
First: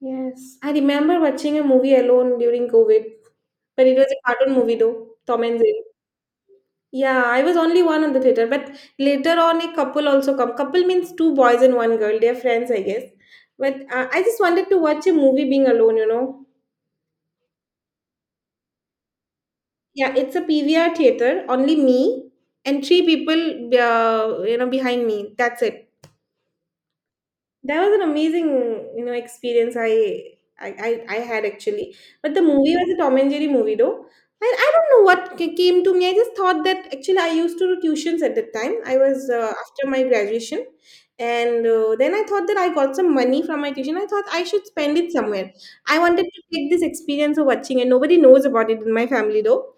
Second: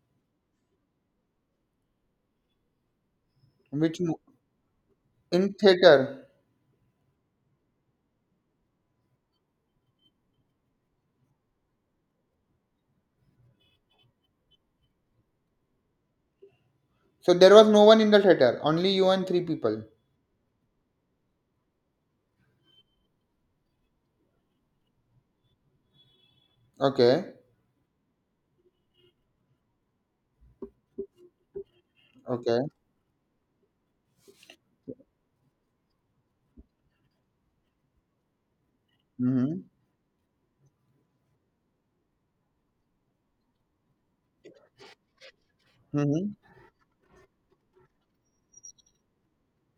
Speaker 1: Yes. I remember watching a movie alone during COVID. But it
Speaker 2: Which
Speaker 1: was a
Speaker 2: mo-
Speaker 1: cartoon movie though. Tom
Speaker 2: in
Speaker 1: and Jerry.
Speaker 2: theater?
Speaker 1: Yeah, I was only one on the theater, but later on a couple also come. Couple means two boys and one girl. They're friends, I guess. But I just wanted to watch a movie being alone.
Speaker 2: So there was no one in the theater, only you and three people.
Speaker 1: Yeah, it's a PVR theater, only me and three people, behind me. That's it.
Speaker 2: Okay.
Speaker 1: That was an amazing, experience I had actually. But the
Speaker 2: Okay.
Speaker 1: movie was a Tom and Jerry movie though. And I don't know what came to me. I just thought that actually I used to do tuitions at that time. I was
Speaker 2: Mm-hmm.
Speaker 1: after my graduation. And then I thought that I got some money from my tuition. I thought I should spend it somewhere. I wanted
Speaker 2: Mm-hmm.
Speaker 1: to take this experience of watching and nobody knows about it in my family though.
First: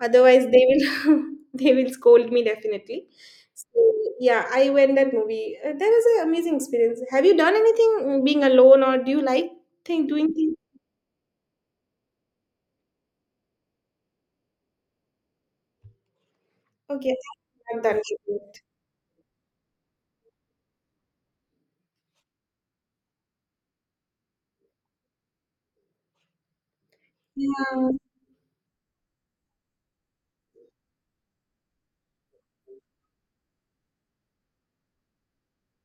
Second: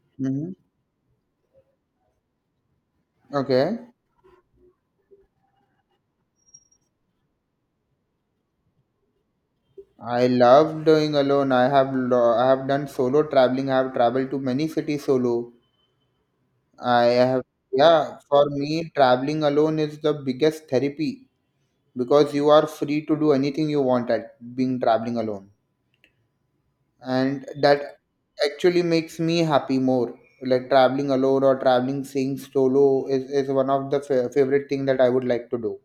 Speaker 1: Otherwise,
Speaker 2: Mm-hmm.
Speaker 1: they will they will scold me definitely.
Speaker 2: Okay.
Speaker 1: So yeah, I went that movie. That was an amazing experience. Have you done anything being alone, or do you like think
Speaker 2: I
Speaker 1: doing things?
Speaker 2: love doing alone. I have done solo traveling. I have traveled to many cities solo. I
Speaker 1: Okay, I
Speaker 2: have
Speaker 1: have done
Speaker 2: Yeah, for
Speaker 1: it.
Speaker 2: me, traveling alone is the biggest therapy, because you are free to do anything you want at being traveling alone. And
Speaker 1: Yeah.
Speaker 2: that actually makes me happy more. Like traveling alone, or traveling, seeing solo is one of the favorite thing that I would like to do.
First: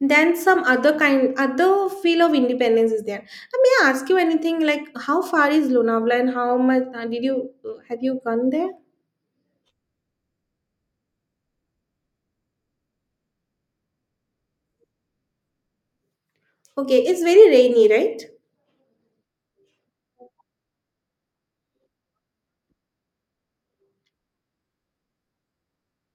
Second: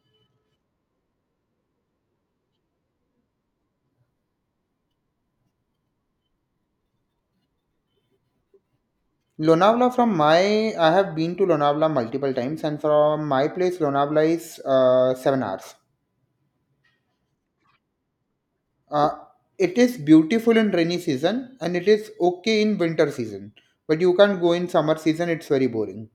Speaker 1: Then some other kind, other feel of independence is there. May I ask you anything? Like, how far is Lonavala, and how much did you have you gone there?
Speaker 2: Lonavala, from my I have been to Lonavala multiple times, and from my place Lonavala is 7 hours.
Speaker 1: Okay, it's very rainy, right?
Speaker 2: Uh, it is beautiful in rainy season and it is okay in winter season. But you can't go in summer season, it's very boring.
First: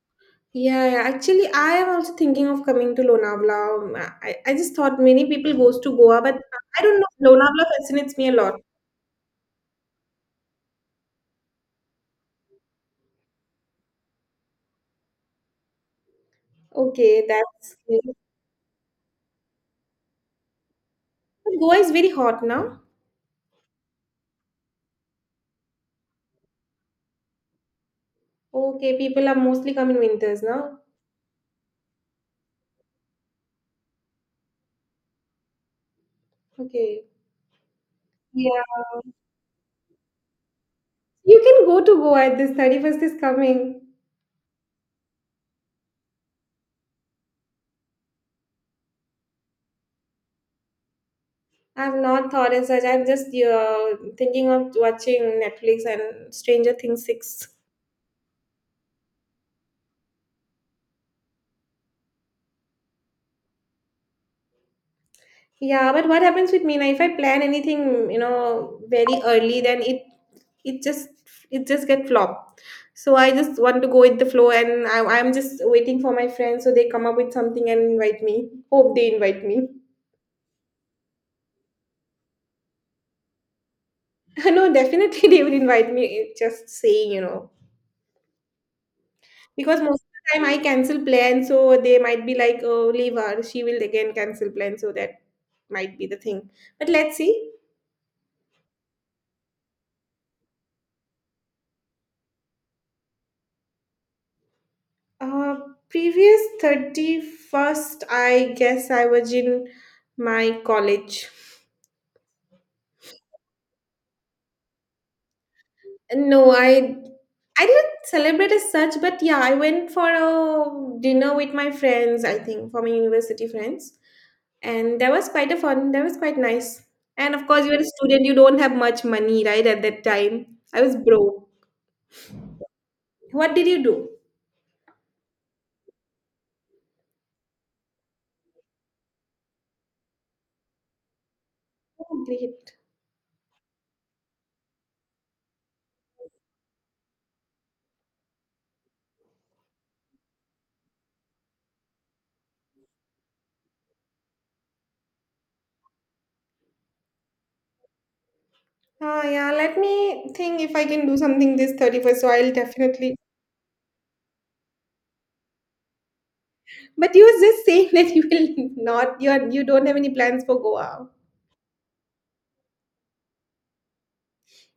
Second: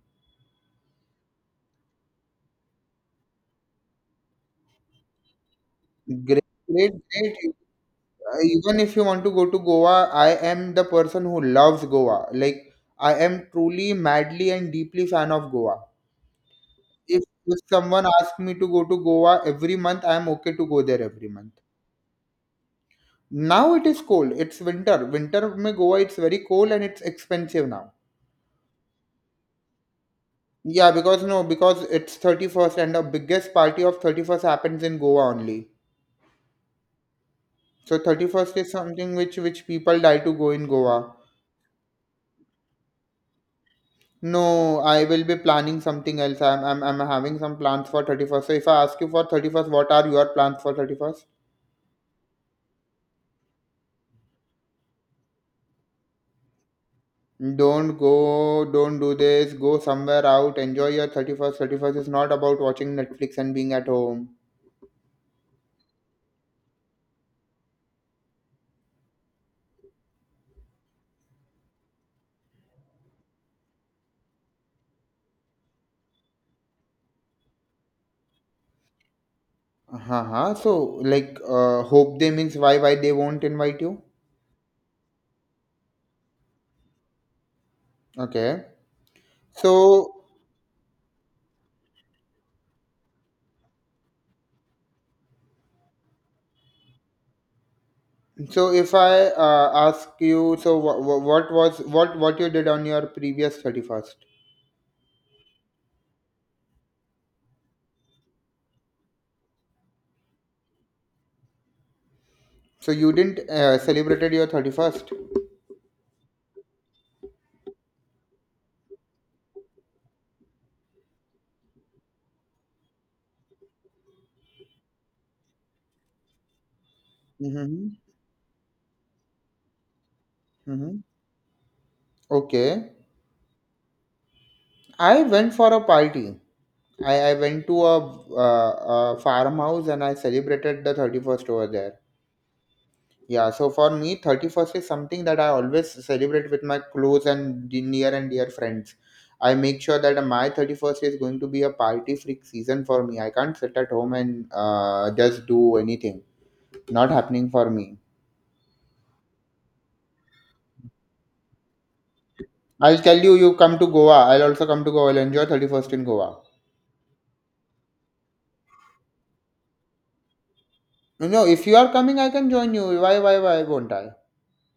Speaker 1: Yeah, yeah. Actually, I am also thinking of coming to Lonavala. I just thought many people goes to Goa, but
Speaker 2: Great,
Speaker 1: I
Speaker 2: great,
Speaker 1: don't know.
Speaker 2: great.
Speaker 1: Lonavala fascinates me a lot.
Speaker 2: Even if you want to go to Goa, I am the person who loves Goa. Like, I am truly, madly and deeply fan of Goa. If,
Speaker 1: Okay,
Speaker 2: if
Speaker 1: that's
Speaker 2: someone
Speaker 1: great.
Speaker 2: asks me to go to Goa every month, I am okay to go there every month.
Speaker 1: But Goa is very hot now.
Speaker 2: Now it is cold. It's winter. Winter में Goa it's very cold, and it's expensive now.
Speaker 1: Okay, people are mostly coming winters now.
Speaker 2: Yeah, because no, because it's 31st, and the biggest party of 31st happens in Goa only.
Speaker 1: Okay.
Speaker 2: So 31st is
Speaker 1: Yeah.
Speaker 2: something which people die to go in Goa.
Speaker 1: You can go to Goa at this 31st is coming.
Speaker 2: No, I will be planning something else. I'm having some plans for 31st. So if I ask you for 31st, what are your plans for 31st?
Speaker 1: I've not thought as such. I'm just thinking of watching Netflix and Stranger Things 6.
Speaker 2: Don't go, don't do this, go somewhere out, enjoy your 31st. 31st is not about watching Netflix and being at home.
Speaker 1: Yeah, but what happens with me now, if I plan anything, you know, very early, then it just it just get flop. So I just want to go with the flow, and I'm just waiting for my friends so they come up with something and invite me. Hope they invite me.
Speaker 2: Uh-huh. So, like, hope they means, why they won't invite you?
Speaker 1: No, definitely they will invite me. Just saying,
Speaker 2: Okay.
Speaker 1: because most of
Speaker 2: So
Speaker 1: the time I cancel plans, so they might be like, "Oh, leave her. She will again cancel plans." So that might be the thing. But let's see.
Speaker 2: so if I ask you, so what was what you did on your previous 31st?
Speaker 1: Uh, Previous 31st, I guess I was in my college.
Speaker 2: So you didn't celebrated your 31st?
Speaker 1: No, I didn't celebrate as such, but yeah, I went for a dinner with my friends, I think, for my university friends. And that was quite a fun, that was quite nice. And of course, you're a
Speaker 2: Mm-hmm.
Speaker 1: student, you don't have much money, right, at that time. I was
Speaker 2: Mm-hmm.
Speaker 1: broke.
Speaker 2: Okay.
Speaker 1: What did you do?
Speaker 2: I went for a party. I went to a farmhouse, and I celebrated the 31st over there.
Speaker 1: Oh, great.
Speaker 2: Yeah, so for me, 31st is something that I always celebrate with my close and near and dear friends. I make sure that my 31st is going to be a party freak season for me. I can't sit at home and just do anything. Not happening for me.
Speaker 1: Yeah, let me think if I can do something this 31st, so I'll
Speaker 2: I'll
Speaker 1: definitely.
Speaker 2: tell you, you come to Goa. I'll also come to Goa. I'll enjoy 31st in Goa.
Speaker 1: But you were just saying that you will not you are you don't have any plans for Goa.
Speaker 2: No, if you are coming, I can join you. Why won't I?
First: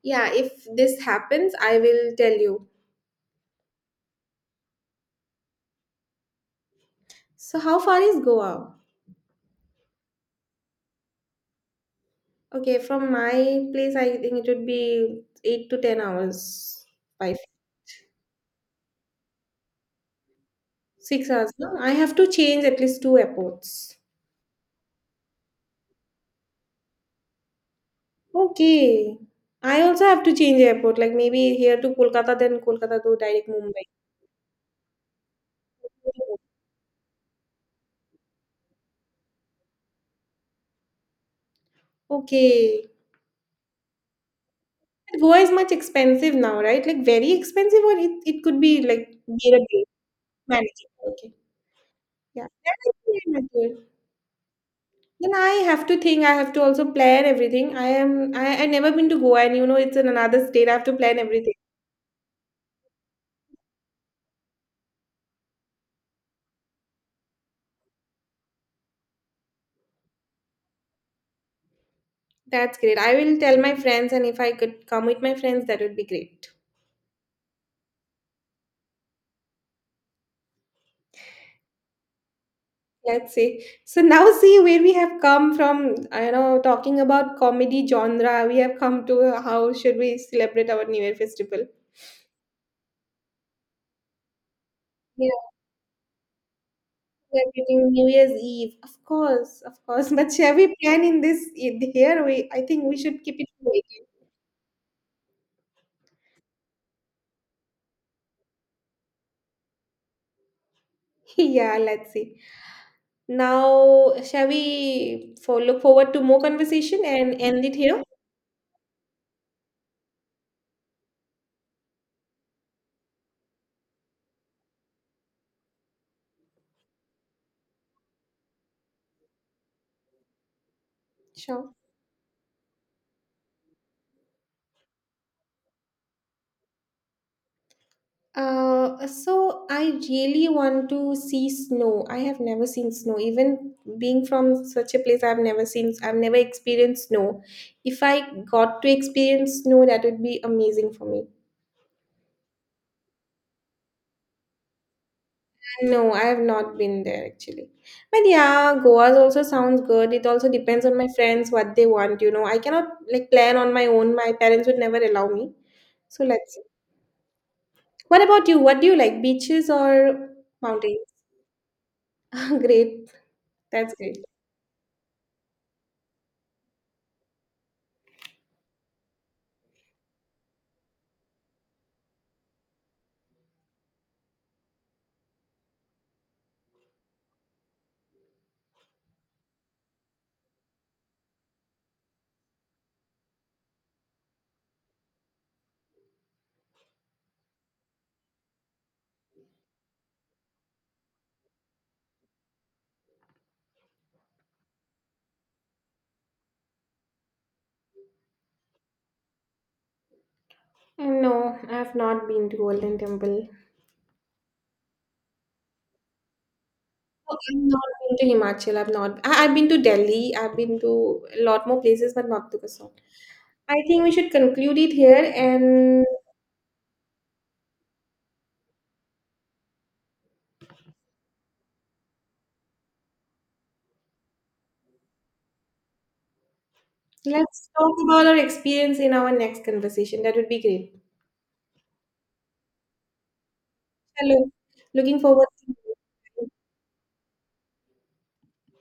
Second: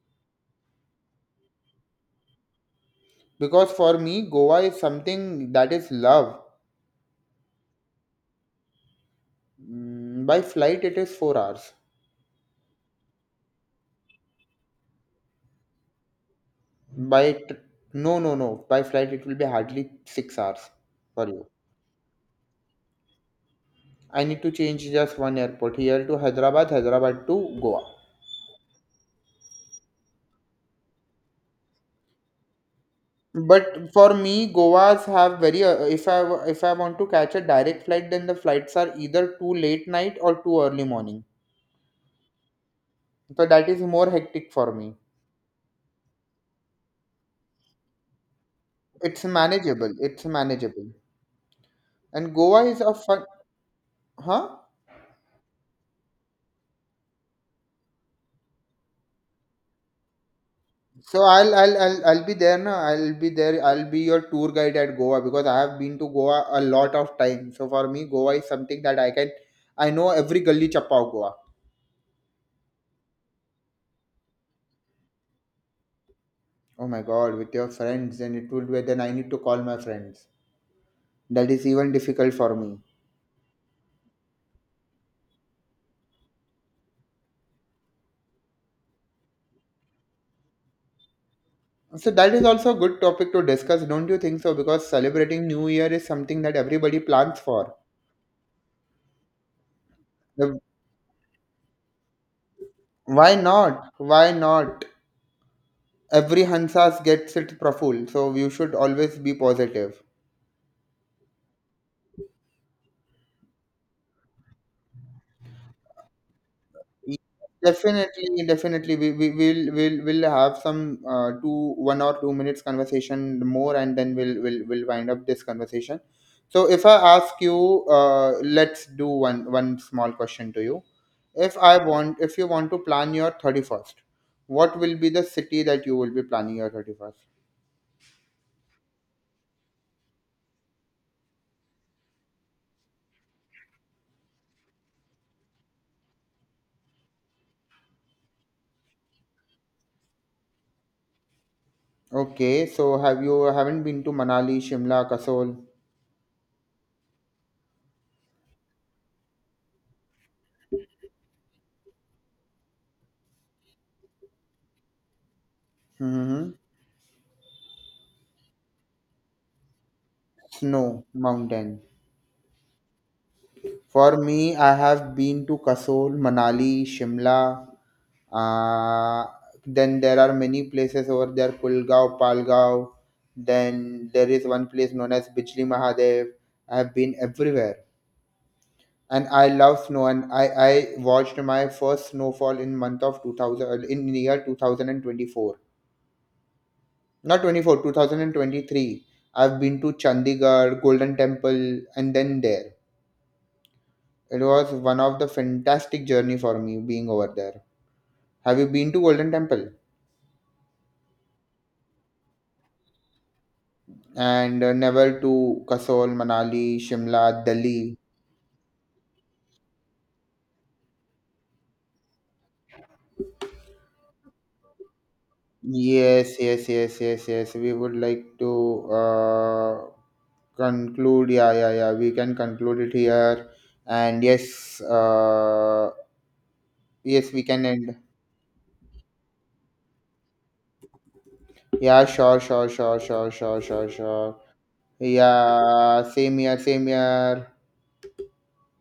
Speaker 1: Yeah, if this happens, I will tell you.
Speaker 2: Because for me, Goa is something that is love.
Speaker 1: So how far is Goa?
Speaker 2: By flight, it is 4 hours.
Speaker 1: Okay, from my place I think it would be 8 to 10 hours.
Speaker 2: By
Speaker 1: Five
Speaker 2: t- no, no, no. By flight, it will be hardly 6 hours
Speaker 1: six
Speaker 2: for you.
Speaker 1: hours. No, I have to change at least two airports.
Speaker 2: I need to change just one airport, here to Hyderabad, Hyderabad to Goa.
Speaker 1: Okay. I also have to change airport, like maybe here to Kolkata, then Kolkata to direct Mumbai.
Speaker 2: But for me, Goa's have very. If I want to catch a direct flight, then the flights are either too late night or too early morning.
Speaker 1: Okay.
Speaker 2: So that is more hectic for me.
Speaker 1: But Goa is much expensive now, right? Like very expensive or it could be like
Speaker 2: It's
Speaker 1: bearable.
Speaker 2: manageable. It's
Speaker 1: Managing.
Speaker 2: manageable.
Speaker 1: Okay.
Speaker 2: And
Speaker 1: Yeah.
Speaker 2: Goa
Speaker 1: That
Speaker 2: is
Speaker 1: is
Speaker 2: a fun,
Speaker 1: very mature.
Speaker 2: huh?
Speaker 1: Then I have to think. I have to also plan everything. I am. I never been to Goa, and you know it's in another state. I have to plan
Speaker 2: So
Speaker 1: everything.
Speaker 2: I'll be there now. I'll be there. I'll be your tour guide at Goa, because I have been to Goa a lot of time. So for me, Goa is something that I know every gully chappa of Goa.
Speaker 1: That's great. I will tell my friends, and if I could come with my friends, that would be great.
Speaker 2: Oh my God, with your friends, then it would be, then I need to call my friends. That is even difficult for me.
Speaker 1: Let's see. So now see where we have come from. I know, talking about comedy genre, we have come to how should we celebrate our New Year festival.
Speaker 2: So that is also a good topic to discuss, don't you think so? Because
Speaker 1: Yeah,
Speaker 2: celebrating New Year is something that everybody plans for.
Speaker 1: celebrating New Year's Eve, of course, of course. But shall
Speaker 2: The-
Speaker 1: we plan in this in here? We I think we should keep
Speaker 2: Why
Speaker 1: it.
Speaker 2: not? Why not? Every Hansas gets it Proful, so you should always be positive.
Speaker 1: Yeah, let's see. Now, shall we for look forward to more conversation
Speaker 2: Ye-
Speaker 1: and end it here?
Speaker 2: Definitely, definitely. We will have some two 1 or 2 minutes conversation more, and then we'll will wind up this conversation. So, if I ask you, let's do one small question to you. If
Speaker 1: Sure.
Speaker 2: I want, if you want to plan your 31st, what will be the city that you will be planning your 31st?
Speaker 1: So I really want to see snow. I have never seen snow. Even being from such a place, I've never experienced snow. If I got to experience snow, that would be amazing for me.
Speaker 2: Okay, so haven't been to Manali, Shimla, Kasol?
Speaker 1: No, I have not been there actually. But yeah, Goa's also sounds good. It also depends on my friends what they want. I cannot like plan on my own. My parents would never allow me. So
Speaker 2: Mm-hmm.
Speaker 1: let's see. What about you? What do you like? Beaches or mountains?
Speaker 2: Snow, mountain.
Speaker 1: Great. That's
Speaker 2: For
Speaker 1: great.
Speaker 2: me, I have been to Kasol, Manali, Shimla. Uh, then there are many places over there, Pulgaon, Palgaon. Then there is one place known as Bijli Mahadev. I have been everywhere. And I love snow, and I watched my first snowfall in month of 2000 in year 2024. Not 24, 2023. I've been to Chandigarh, Golden Temple, and then there. It was one of the fantastic journey for me being over there. Have you been to Golden Temple?
Speaker 1: No, I have not been to Golden Temple.
Speaker 2: And never to Kasol, Manali,
Speaker 1: Oh,
Speaker 2: Shimla,
Speaker 1: I've not
Speaker 2: Delhi.
Speaker 1: been to Himachal. I've not. I've been to Delhi. I've been to a lot more places, but not to Kasol. I think we should conclude it here, and
Speaker 2: Yes, yes, yes, yes, yes. We would like to conclude. Yeah, yeah, yeah. We can conclude it here. And yes, yes, we can
Speaker 1: let's talk
Speaker 2: end.
Speaker 1: about our experience in our next conversation. That would be great.
Speaker 2: Yeah, sure, sure, sure, sure, sure, sure, sure.
Speaker 1: Hello. Looking forward to
Speaker 2: Yeah, same here, same here.